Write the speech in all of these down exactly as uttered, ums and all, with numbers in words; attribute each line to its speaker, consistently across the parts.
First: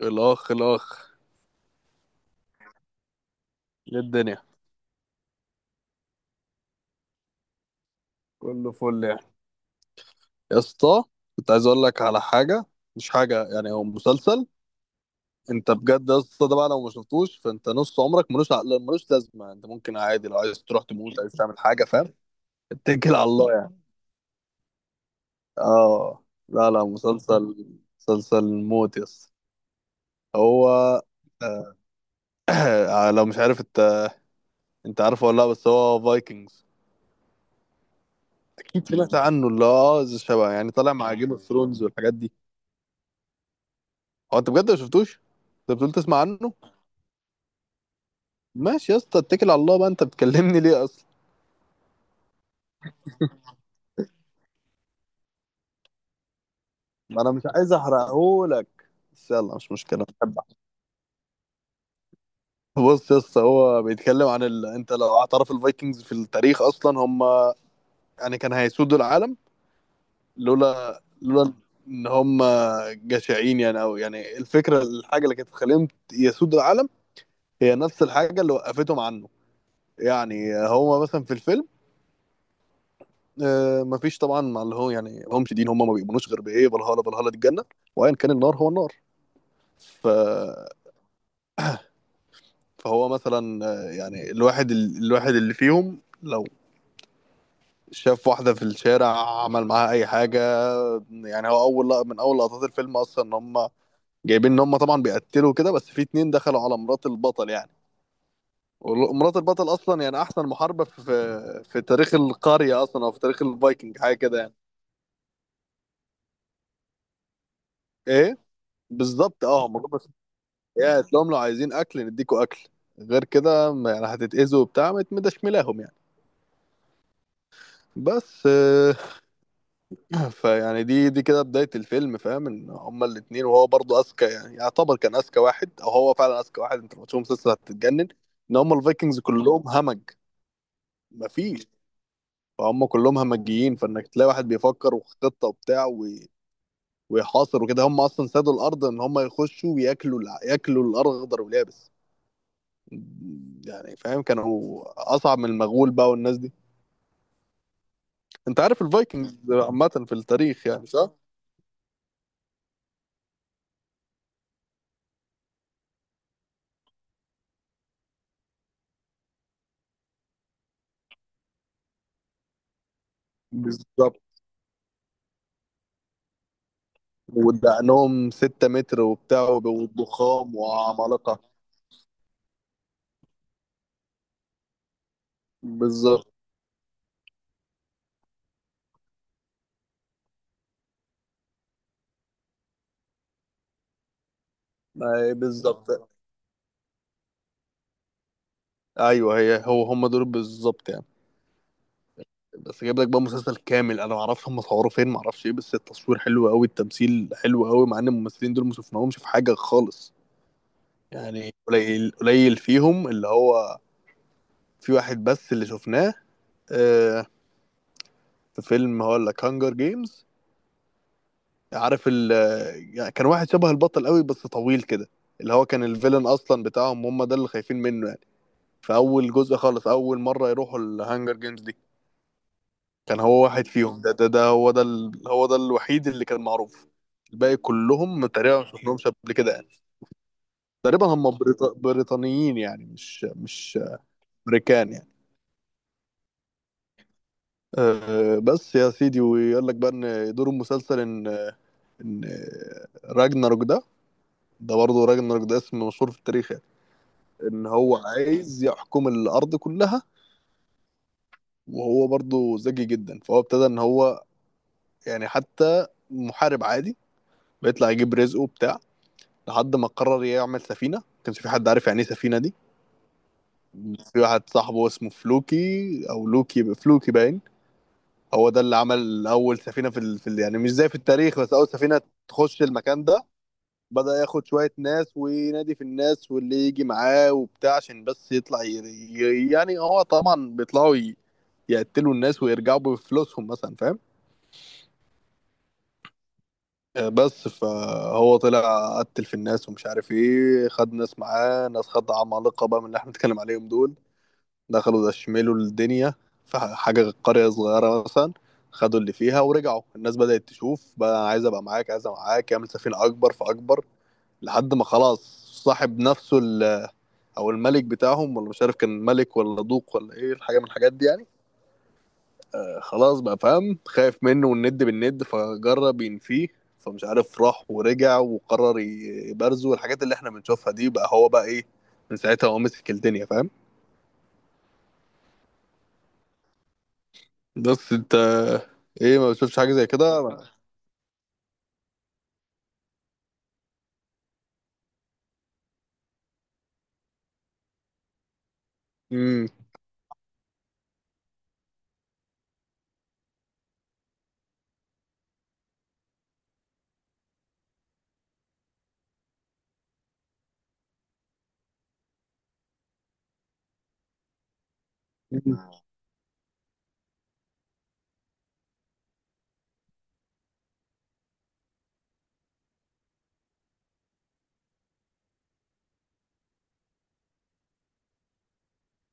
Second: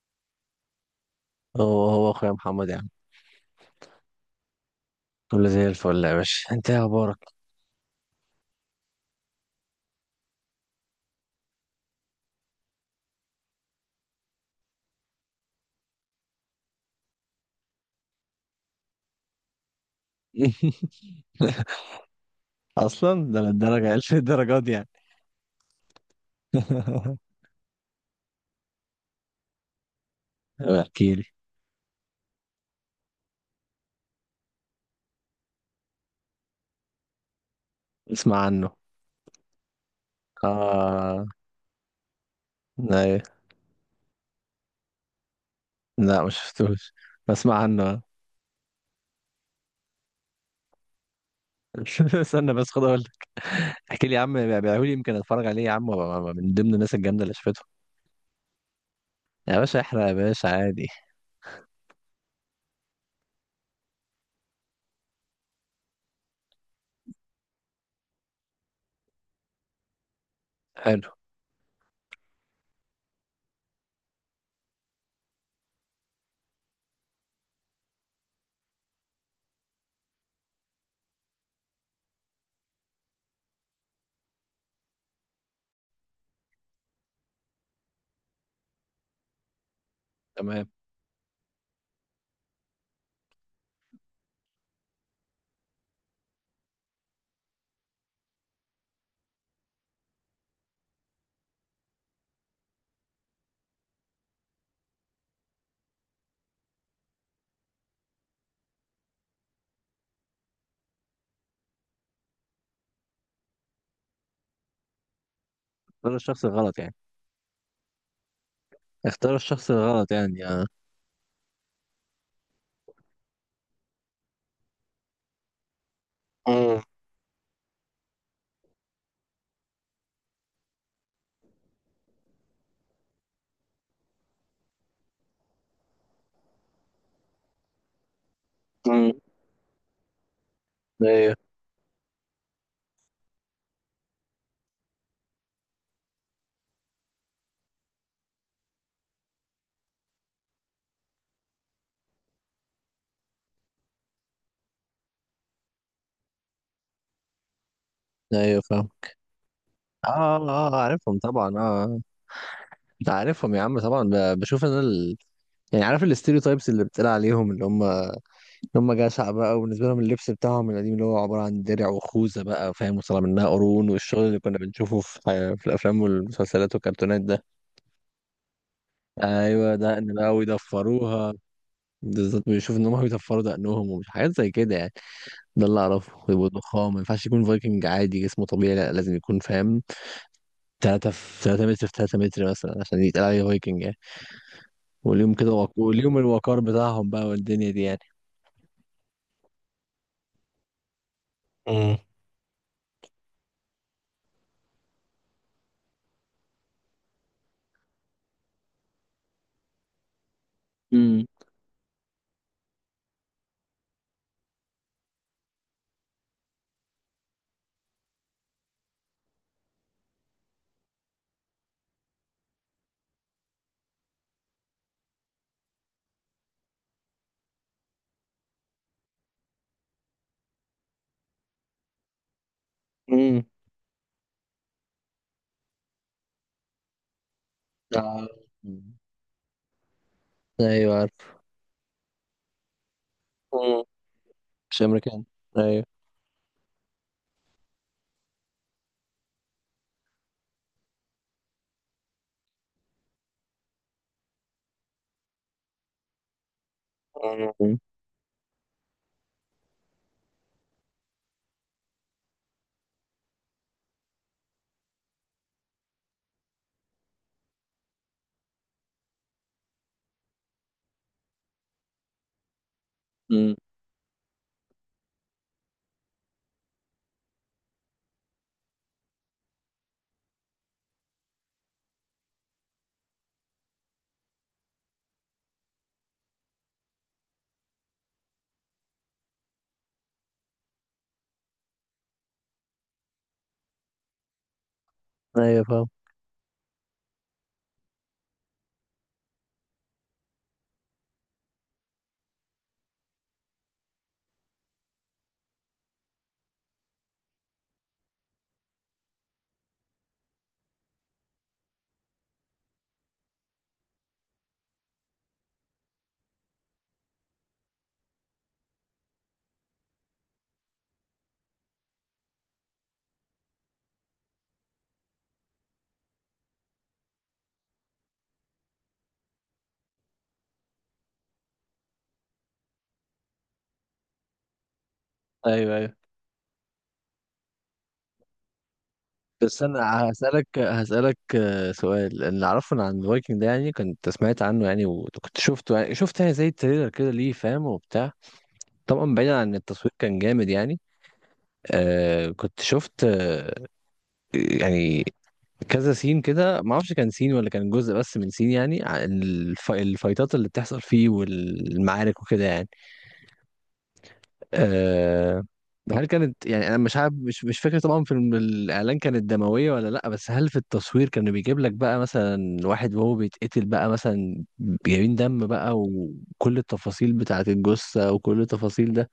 Speaker 1: الاخ الاخ.
Speaker 2: هو هو اخويا محمد يا عم،
Speaker 1: إيه الدنيا؟
Speaker 2: كله زي الفل يا باشا. انت إيه اخبارك؟
Speaker 1: كله فل يعني. يا اسطى، كنت عايز اقول لك على حاجه. مش حاجه، يعني هو مسلسل. انت بجد يا اسطى ده بقى لو ما شفتوش فانت نص عمرك ملوش عقل، ملوش لازمه. انت ممكن عادي لو عايز تروح تموت، عايز تعمل حاجه، فاهم؟ اتكل على
Speaker 2: اصلا ده
Speaker 1: الله يعني.
Speaker 2: للدرجه الف الدرجات دي يعني.
Speaker 1: اه، لا لا مسلسل، مسلسل موت يا اسطى. هو
Speaker 2: احكي لي.
Speaker 1: آه، لو مش عارف انت، انت عارفه ولا لا؟ بس هو فايكنجز.
Speaker 2: اسمع عنه.
Speaker 1: اكيد سمعت عنه، اللي هو اه زي شبه يعني طالع مع
Speaker 2: اه،
Speaker 1: جيم اوف ثرونز والحاجات دي.
Speaker 2: لا إيه؟
Speaker 1: هو انت بجد ما شفتوش؟ انت بتقول تسمع
Speaker 2: لا ما
Speaker 1: عنه.
Speaker 2: شفتوش، بسمع عنه.
Speaker 1: ماشي يا اسطى اتكل على الله بقى، انت بتكلمني ليه اصلا؟
Speaker 2: استنى بس خد اقول لك. احكي لي يا عم، بيعملوا لي يمكن اتفرج عليه يا عم وأبقى من ضمن الناس
Speaker 1: ما
Speaker 2: الجامده
Speaker 1: انا
Speaker 2: اللي
Speaker 1: مش
Speaker 2: شفتهم.
Speaker 1: عايز احرقهولك، بس يلا
Speaker 2: يا
Speaker 1: مش
Speaker 2: باشا احرق
Speaker 1: مشكله،
Speaker 2: يا
Speaker 1: بحب
Speaker 2: باشا
Speaker 1: أحرق.
Speaker 2: عادي.
Speaker 1: بص يا اسطى، هو بيتكلم عن ال... انت لو اعترف، الفايكنجز في التاريخ اصلا هم يعني كان هيسودوا العالم، لولا
Speaker 2: حلو.
Speaker 1: لولا ان هم جشعين، يعني او يعني الفكره، الحاجه اللي كانت تخليهم يسودوا العالم هي نفس الحاجه اللي وقفتهم عنه. يعني هو مثلا في الفيلم، آه، مفيش طبعا، مع اللي هو يعني هم شديد، هم ما بيؤمنوش غير بايه، فالهالا، فالهالا دي الجنه، وايا كان النار هو النار. ف...
Speaker 2: تمام.
Speaker 1: فهو مثلا آه، يعني الواحد ال- الواحد اللي فيهم لو شاف واحده في الشارع، عمل معاها اي حاجه. يعني هو اول لق- من اول لقطات الفيلم اصلا ان هم جايبين ان هم طبعا بيقتلوا كده، بس في اتنين دخلوا على مرات البطل يعني، ومرات البطل اصلا يعني احسن محاربه في في تاريخ القريه اصلا، او في تاريخ الفايكنج، حاجه كده يعني.
Speaker 2: اختار الشخص الغلط يعني.
Speaker 1: ايه
Speaker 2: اختار
Speaker 1: بالظبط، اه
Speaker 2: الشخص
Speaker 1: مرات.
Speaker 2: الغلط يعني، اه.
Speaker 1: يا تلاقيهم لو عايزين اكل نديكوا اكل، غير كده ما- يعني هتتأذوا وبتاع، ما تمدشملاهم يعني.
Speaker 2: امم.
Speaker 1: بس آه، فيعني دي دي كده بداية الفيلم، فاهم ان هما الاتنين، وهو برضه اذكى، يعني يعتبر كان اذكى واحد، او هو فعلا اذكى واحد. انت لو تشوف مسلسل هتتجنن ان هما
Speaker 2: أمم.
Speaker 1: الفايكنجز كلهم همج.
Speaker 2: ايوه.
Speaker 1: مفيش، فهم كلهم همجيين، فانك تلاقي واحد بيفكر وخطة وبتاع و- ويحاصر وكده. هم اصلا سادوا الارض ان هم يخشوا وياكلوا الع- ياكلوا الارغدر واليابس. يعني فاهم، كانوا اصعب من المغول بقى والناس دي.
Speaker 2: ايوه
Speaker 1: انت عارف
Speaker 2: فاهم.
Speaker 1: الفايكنجز عامه في
Speaker 2: اه.
Speaker 1: التاريخ
Speaker 2: اه آه،
Speaker 1: يعني صح؟
Speaker 2: عارفهم طبعا، اه آه. انت عارفهم يا عم طبعا، ب- بشوف انا ال... يعني عارف الاستيريوتايبس اللي بتقال عليهم، اللي هم اللي هم جشع بقى، وبالنسبه لهم اللبس بتاعهم القديم اللي هو عباره عن درع وخوذه بقى، فاهم، وطلع منها قرون
Speaker 1: بالظبط.
Speaker 2: والشغل اللي كنا بنشوفه في في الافلام والمسلسلات والكرتونات ده.
Speaker 1: ودقنهم ستة متر وبتاع،
Speaker 2: ايوه دقن بقى
Speaker 1: وضخام
Speaker 2: ويدفروها،
Speaker 1: وعمالقه.
Speaker 2: بالظبط بيشوف ان هم بيدفروا دقنهم ومش حاجات زي كده يعني. ده اللي اعرفه،
Speaker 1: بالظبط،
Speaker 2: ويبقوا ضخام، ما ينفعش يكون فايكنج عادي جسمه طبيعي، لا لازم يكون فاهم تلاتة في تلاتة متر في ثلاثة متر مثلا عشان يتقال عليه فايكنج يعني. وليهم
Speaker 1: أي
Speaker 2: كده وق...
Speaker 1: بالظبط.
Speaker 2: وليهم الوقار بتاعهم بقى والدنيا دي يعني.
Speaker 1: ايوه هي هو هم دول بالظبط يعني.
Speaker 2: امم.
Speaker 1: بس جايب لك بقى مسلسل كامل، انا ما اعرفش هم صوروه فين، ما اعرفش ايه، بس التصوير حلو قوي، التمثيل حلو قوي، مع ان الممثلين دول ما شفناهمش في حاجه خالص.
Speaker 2: امم.
Speaker 1: يعني قليل قليل فيهم اللي هو في واحد بس اللي شفناه، آه، في فيلم هقول لك، هانجر جيمز، عارف ال، يعني كان واحد شبه البطل قوي، بس طويل كده، اللي هو كان الفيلن اصلا بتاعهم، هم ده اللي خايفين منه يعني. في اول جزء خالص، اول مره يروحوا الهانجر جيمز دي، كان
Speaker 2: امم.
Speaker 1: هو واحد فيهم، ده ده, ده هو ده ال... هو ده الوحيد اللي كان معروف. الباقي كلهم
Speaker 2: آه.
Speaker 1: تقريبا ما
Speaker 2: مم.
Speaker 1: شفناهمش قبل كده يعني.
Speaker 2: ايوه
Speaker 1: تقريبا
Speaker 2: عارف.
Speaker 1: هم بريط... بريطانيين يعني، مش مش
Speaker 2: امم. مش
Speaker 1: امريكان يعني.
Speaker 2: امريكان. ايوه.
Speaker 1: أه بس يا سيدي، ويقول لك بقى ان دور المسلسل ان ان راجناروك ده، ده برضه راجنر ده اسم مشهور في التاريخ يعني،
Speaker 2: أمم.
Speaker 1: ان
Speaker 2: امم.
Speaker 1: هو عايز يحكم الارض كلها. وهو برضه ذكي جدا، فهو ابتدى ان هو يعني حتى محارب عادي بيطلع يجيب رزقه بتاع، لحد ما قرر يعمل سفينه. ما كانش في حد عارف يعني ايه سفينه دي.
Speaker 2: أمم.
Speaker 1: في واحد صاحبه اسمه فلوكي، او لوكي، فلوكي باين، هو ده اللي عمل اول سفينه في, ال... في ال... يعني مش زي في التاريخ، بس اول سفينه تخش المكان ده. بدأ ياخد شوية ناس وينادي في الناس واللي يجي معاه وبتاع، عشان بس يطلع ي... ي- يعني هو طبعا بيطلعوا ي... يقتلوا الناس ويرجعوا بفلوسهم مثلا، فاهم.
Speaker 2: ايوه فاهم.
Speaker 1: آه، بس فهو طلع قتل في الناس ومش عارف ايه، خد ناس معاه، ناس خد عمالقة بقى من اللي احنا بنتكلم عليهم دول. دخلوا دشملوا الدنيا، في ح- حاجة قرية صغيرة مثلا، خدوا اللي فيها ورجعوا. الناس بدأت تشوف بقى، أنا عايز ابقى معاك، عايز ابقى معاك، يعمل سفينة اكبر فاكبر، لحد ما خلاص صاحب نفسه ال، او الملك بتاعهم، ولا مش عارف كان ملك ولا دوق ولا ايه، الحاجه من الحاجات دي يعني. آه، خلاص بقى فاهم، خايف منه، والند بالند، فجرب ينفيه، فمش عارف راح ورجع وقرر ي- يبرزه، والحاجات اللي احنا بنشوفها دي بقى هو بقى ايه، من ساعتها هو مسك الدنيا فاهم.
Speaker 2: ايوه ايوه.
Speaker 1: بس انت ايه، ما بتشوفش
Speaker 2: بس
Speaker 1: حاجه
Speaker 2: انا
Speaker 1: زي كده.
Speaker 2: هسألك هسألك آه، سؤال. اللي اعرفه عن الفايكنج ده، يعني كنت سمعت عنه يعني، وكنت شفته يعني، شفت يعني زي التريلر كده ليه فاهم وبتاع. طبعا بعيدا
Speaker 1: امم.
Speaker 2: عن التصوير كان جامد يعني. آه كنت شفت آه. يعني كذا سين كده ما اعرفش كان سين ولا كان جزء بس من سين، يعني عن الف... الفايتات اللي بتحصل فيه والمعارك وكده يعني. أه... هل كانت يعني انا مش عارف، مش مش فاكر طبعا في الم- الاعلان كانت دمويه ولا لا، بس هل في التصوير كانوا بيجيب لك بقى مثلا واحد وهو بيتقتل بقى مثلا، جايبين دم بقى وكل التفاصيل بتاعه الجثه وكل التفاصيل ده،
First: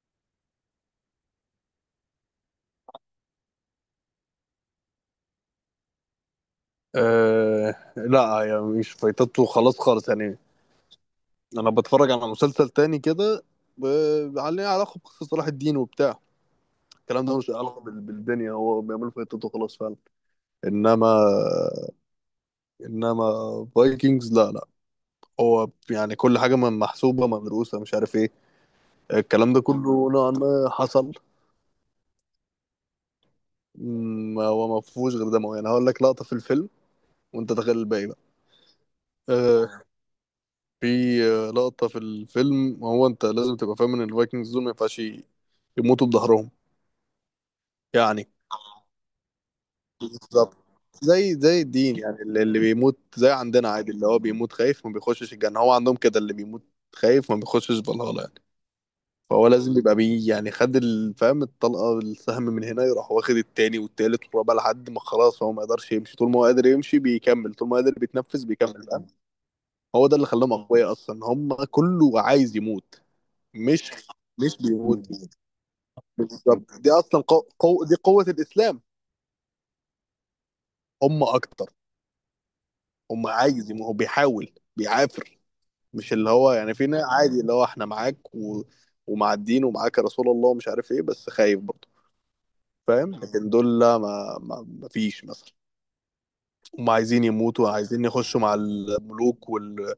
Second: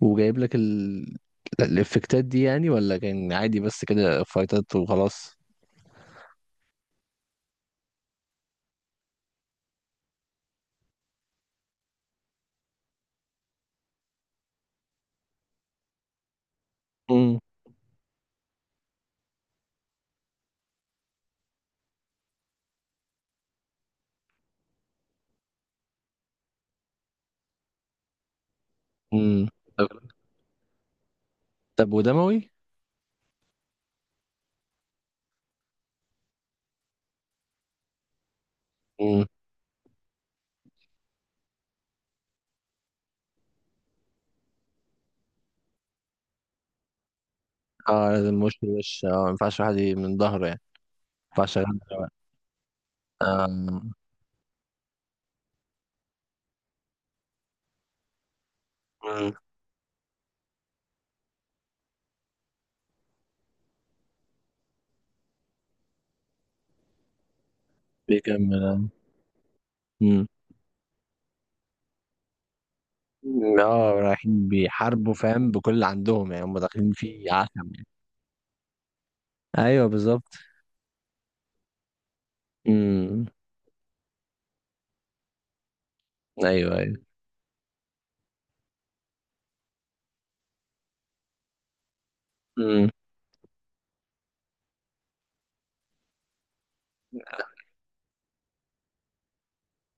Speaker 2: وجايب لك ال... الافكتات دي يعني، ولا كان عادي بس كده فايتات وخلاص؟
Speaker 1: آه لا، يعني مش فايتته خلاص خالص يعني. انا بتفرج على مسلسل تاني كده ب- عليه علاقه بقصه صلاح الدين وبتاع، الكلام ده ملوش علاقه بال- بالدنيا، هو بيعملوا فايتته خلاص فعلا. انما، انما فايكنجز لا لا، هو يعني كل حاجه من- محسوبه مدروسه مش عارف ايه،
Speaker 2: امم.
Speaker 1: الكلام ده كله نوعا ما حصل.
Speaker 2: طب ودموي؟
Speaker 1: م- هو ما فيهوش غير دموي، يعني هقول لك لقطه في الفيلم وانت تخيل الباقي بقى.
Speaker 2: مم.
Speaker 1: آه، في آه، لقطه في الفيلم. هو انت لازم تبقى فاهم ان الفايكنجز دول ما ينفعش ي- يموتوا بظهرهم.
Speaker 2: اه
Speaker 1: يعني
Speaker 2: لازم وش لوش، اه ما ينفعش واحد ي- من ظهره
Speaker 1: بالظبط،
Speaker 2: يعني. ما
Speaker 1: زي
Speaker 2: ينفعش
Speaker 1: زي
Speaker 2: أغني
Speaker 1: الدين
Speaker 2: دلوقتي.
Speaker 1: يعني، اللي اللي بيموت زي عندنا
Speaker 2: آه.
Speaker 1: عادي اللي هو بيموت خايف، ما بيخشش الجنة. هو عندهم كده، اللي بيموت خايف ما بيخشش فالهالا يعني.
Speaker 2: مم.
Speaker 1: فهو لازم يبقى بي، يعني خد ال- فاهم الطلقة، السهم من هنا، يروح واخد التاني والتالت والرابع، لحد ما خلاص هو ما يقدرش يمشي، طول ما هو قادر يمشي بيكمل، طول ما قادر بيتنفس بيكمل
Speaker 2: بيكمل.
Speaker 1: فاهم. هو ده اللي
Speaker 2: امم.
Speaker 1: خلاهم أقوياء أصلا، هم كله عايز يموت،
Speaker 2: اه
Speaker 1: مش،
Speaker 2: رايحين
Speaker 1: مش بيموت.
Speaker 2: بيحاربوا فاهم بكل اللي عندهم يعني، هم
Speaker 1: بالظبط،
Speaker 2: داخلين
Speaker 1: دي أصلا
Speaker 2: فيه
Speaker 1: قو...
Speaker 2: عشم
Speaker 1: قو...
Speaker 2: يعني.
Speaker 1: دي قوة الإسلام.
Speaker 2: ايوه بالظبط.
Speaker 1: هم أكتر،
Speaker 2: امم.
Speaker 1: هم عايز يموت، هو بيحاول بيعافر. مش اللي هو يعني
Speaker 2: ايوه
Speaker 1: في
Speaker 2: ايوه.
Speaker 1: ناس عادي، اللي هو احنا معاك و... ومع الدين ومعاك يا رسول الله ومش عارف ايه، بس خايف برضه
Speaker 2: امم.
Speaker 1: فاهم. لكن دول لا، ما ما ما فيش مثلا، هم عايزين يموتوا، عايزين يخشوا مع الملوك وال...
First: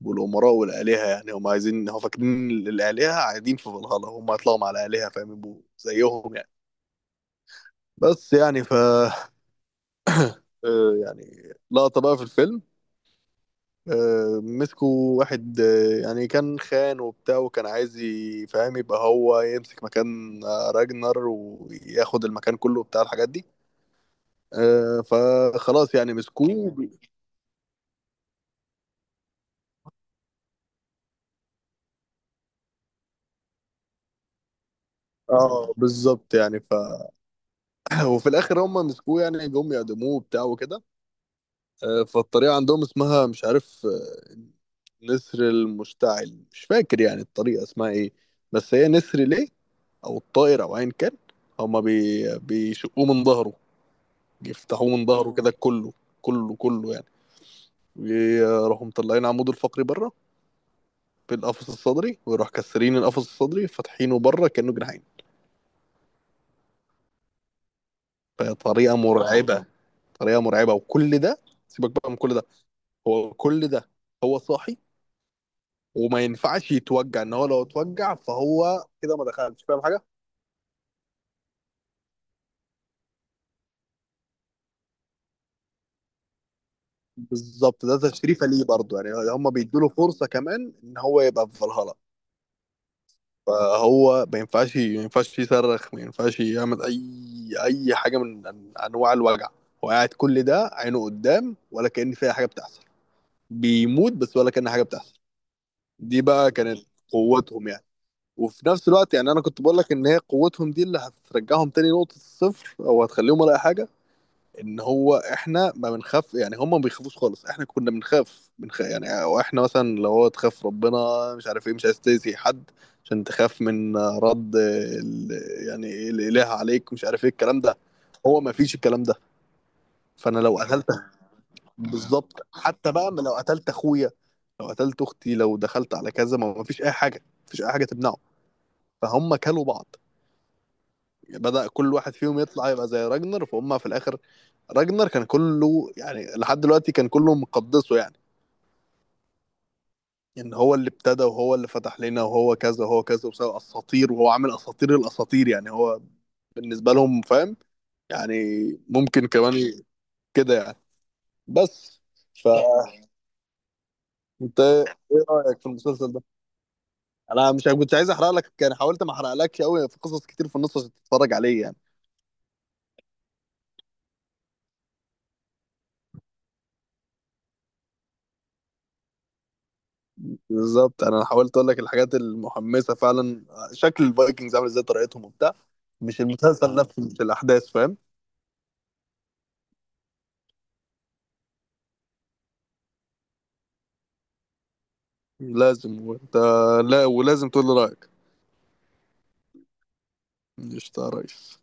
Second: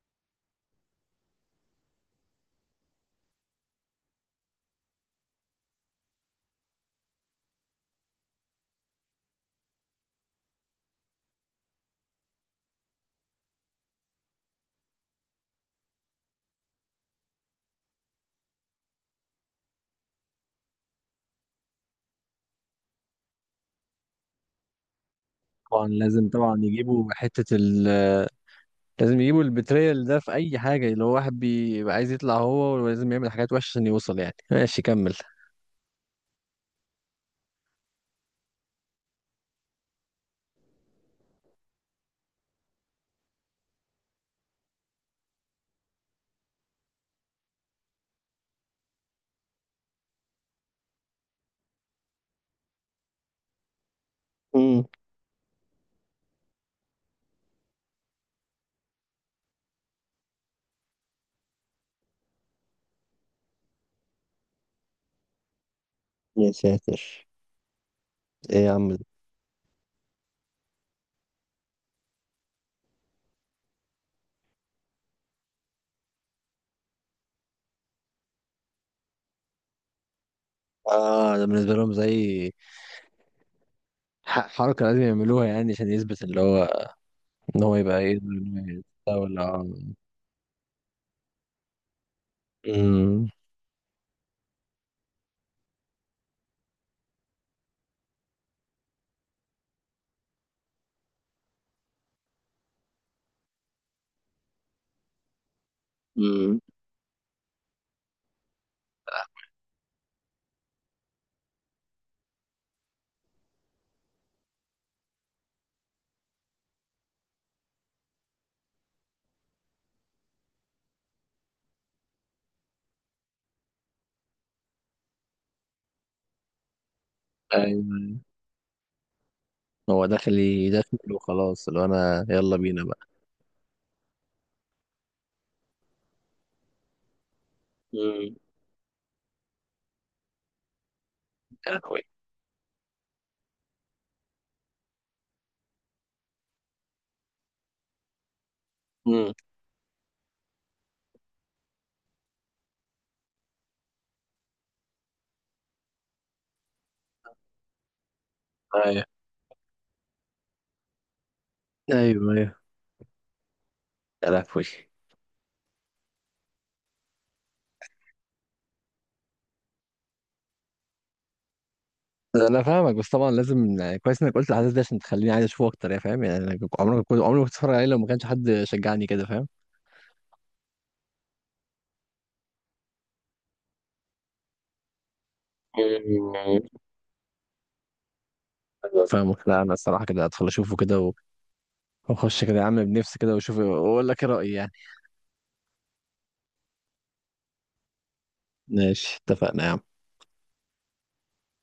Speaker 1: والامراء والالهه يعني. هم عايزين، هم فاكرين الالهه قاعدين في فالهالا، هم هيطلعوا مع الالهه فاهم، يبقوا زيهم يعني. بس يعني ف، آه، يعني لقطه بقى في الفيلم، آه، مسكوا واحد، آه، يعني كان خان وبتاع، وكان عايز ي- فاهم يبقى هو يمسك مكان آه، راجنر، وياخد المكان كله بتاع الحاجات دي. آه،
Speaker 2: طبعا
Speaker 1: فخلاص يعني
Speaker 2: لازم، طبعا
Speaker 1: مسكوه.
Speaker 2: يجيبوا حتة ال، لازم يجيبوا البتريال ده في أي حاجة، اللي هو واحد بيبقى عايز يطلع هو، ولازم يعمل حاجات وحشة عشان يوصل يعني. ماشي كمل.
Speaker 1: اه بالظبط يعني ف وفي الاخر هم مسكوه، يعني جم يعدموه وبتاع وكده. آه، فالطريقه عندهم اسمها مش عارف، آه، نسر المشتعل مش فاكر، يعني الطريقه اسمها ايه، بس هي نسر ليه، او الطائر، او ايا كان. هما بي... بيشقوه من ظهره،
Speaker 2: امم.
Speaker 1: يفتحوه من ظهره كده كله، كله كله يعني، يروحوا مطلعين عموده الفقري بره بالقفص الصدري، ويروح كسرين القفص الصدري فاتحينه بره كأنه جناحين.
Speaker 2: يا ساتر. ايه يا عم.
Speaker 1: فطريقة مرعبة، طريقة مرعبة. وكل ده سيبك بقى من كل ده، هو كل ده هو صاحي، وما ينفعش يتوجع، ان هو لو اتوجع فهو كده ما دخلش فاهم حاجه.
Speaker 2: اه ده بالنسبة لهم زي ح- حركة لازم يعملوها يعني عشان يثبت اللي هو. ان هو
Speaker 1: بالظبط،
Speaker 2: يبقى
Speaker 1: ده
Speaker 2: ايه؟
Speaker 1: تشريفه ليه برضه يعني، هم
Speaker 2: ولا.
Speaker 1: بيدوا له فرصه كمان ان هو يبقى في فالهالا.
Speaker 2: امم.
Speaker 1: فهو ما ينفعش، ما ينفعش يصرخ، ما ينفعش يعمل اي، اي حاجه من أن- انواع الوجع. هو قاعد كل ده عينه قدام، ولا كأن فيها حاجه بتحصل، بيموت بس ولا كأن حاجه بتحصل. دي بقى
Speaker 2: امم.
Speaker 1: كانت قوتهم يعني. وفي نفس الوقت يعني انا كنت بقول لك ان هي قوتهم دي اللي هترجعهم تاني نقطه الصفر، او هتخليهم ولا أي حاجه، ان هو احنا ما بنخاف يعني، هم ما بيخافوش خالص. احنا كنا بنخاف، بنخ... يعني، او احنا مثلا لو هو تخاف ربنا، مش عارف ايه، مش عايز تأذي حد عشان تخاف من رد ال... يعني إيه الاله عليك مش عارف ايه الكلام
Speaker 2: ايوه
Speaker 1: ده.
Speaker 2: أيوه.
Speaker 1: هو ما فيش الكلام ده.
Speaker 2: هو داخل
Speaker 1: فانا لو قتلت،
Speaker 2: يدخل وخلاص، اللي هو انا
Speaker 1: بالظبط
Speaker 2: يلا بينا
Speaker 1: حتى
Speaker 2: بقى.
Speaker 1: بقى ما لو قتلت اخويا، لو قتلت اختي، لو دخلت على كذا، ما ما فيش اي حاجه، ما فيش اي حاجه تمنعه.
Speaker 2: امم.
Speaker 1: فهم كلوا بعض، بدأ
Speaker 2: يا
Speaker 1: كل
Speaker 2: لهوي.
Speaker 1: واحد فيهم يطلع يبقى زي راجنر، فهم في الاخر راجنر كان كله يعني لحد دلوقتي كان كله مقدسه يعني،
Speaker 2: امم.
Speaker 1: ان يعني هو اللي ابتدى، وهو اللي فتح لنا، وهو كذا وهو كذا، وسوى اساطير، وهو عامل اساطير الاساطير يعني، هو بالنسبه لهم فاهم يعني.
Speaker 2: ايوه
Speaker 1: ممكن كمان كده يعني.
Speaker 2: ايوه.
Speaker 1: بس
Speaker 2: ايوه.
Speaker 1: فانت،
Speaker 2: يا لهوي.
Speaker 1: ايه رايك في المسلسل ده؟ انا مش كنت عايز احرق لك يعني، حاولت ما احرقلكش قوي، في قصص كتير في النص عشان تتفرج عليه يعني.
Speaker 2: انا فاهمك، بس طبعا لازم يعني كويس انك قلت الحدث ده عشان تخليني عايز اشوفه اكتر يعني فاهم، يعني انا كنت- عمري ما كنت عمري ما كنت اتفرج عليه لو ما كانش حد شجعني كده فاهم.
Speaker 1: بالظبط انا حاولت اقول لك الحاجات المحمسه فعلا، شكل الفايكنجز عامل ازاي، طريقتهم وبتاع، مش
Speaker 2: مم.
Speaker 1: المسلسل اه نفسه، مش الاحداث فاهم.
Speaker 2: فاهم. لا انا الصراحه كده ادخل اشوفه كده، نخش كده يا عم بنفسي كده واشوف واقول لك ايه رأيي يعني.
Speaker 1: لازم، وانت لا، ولازم تقول لي رايك.
Speaker 2: ماشي اتفقنا يا عم.
Speaker 1: قشطة يا ريس.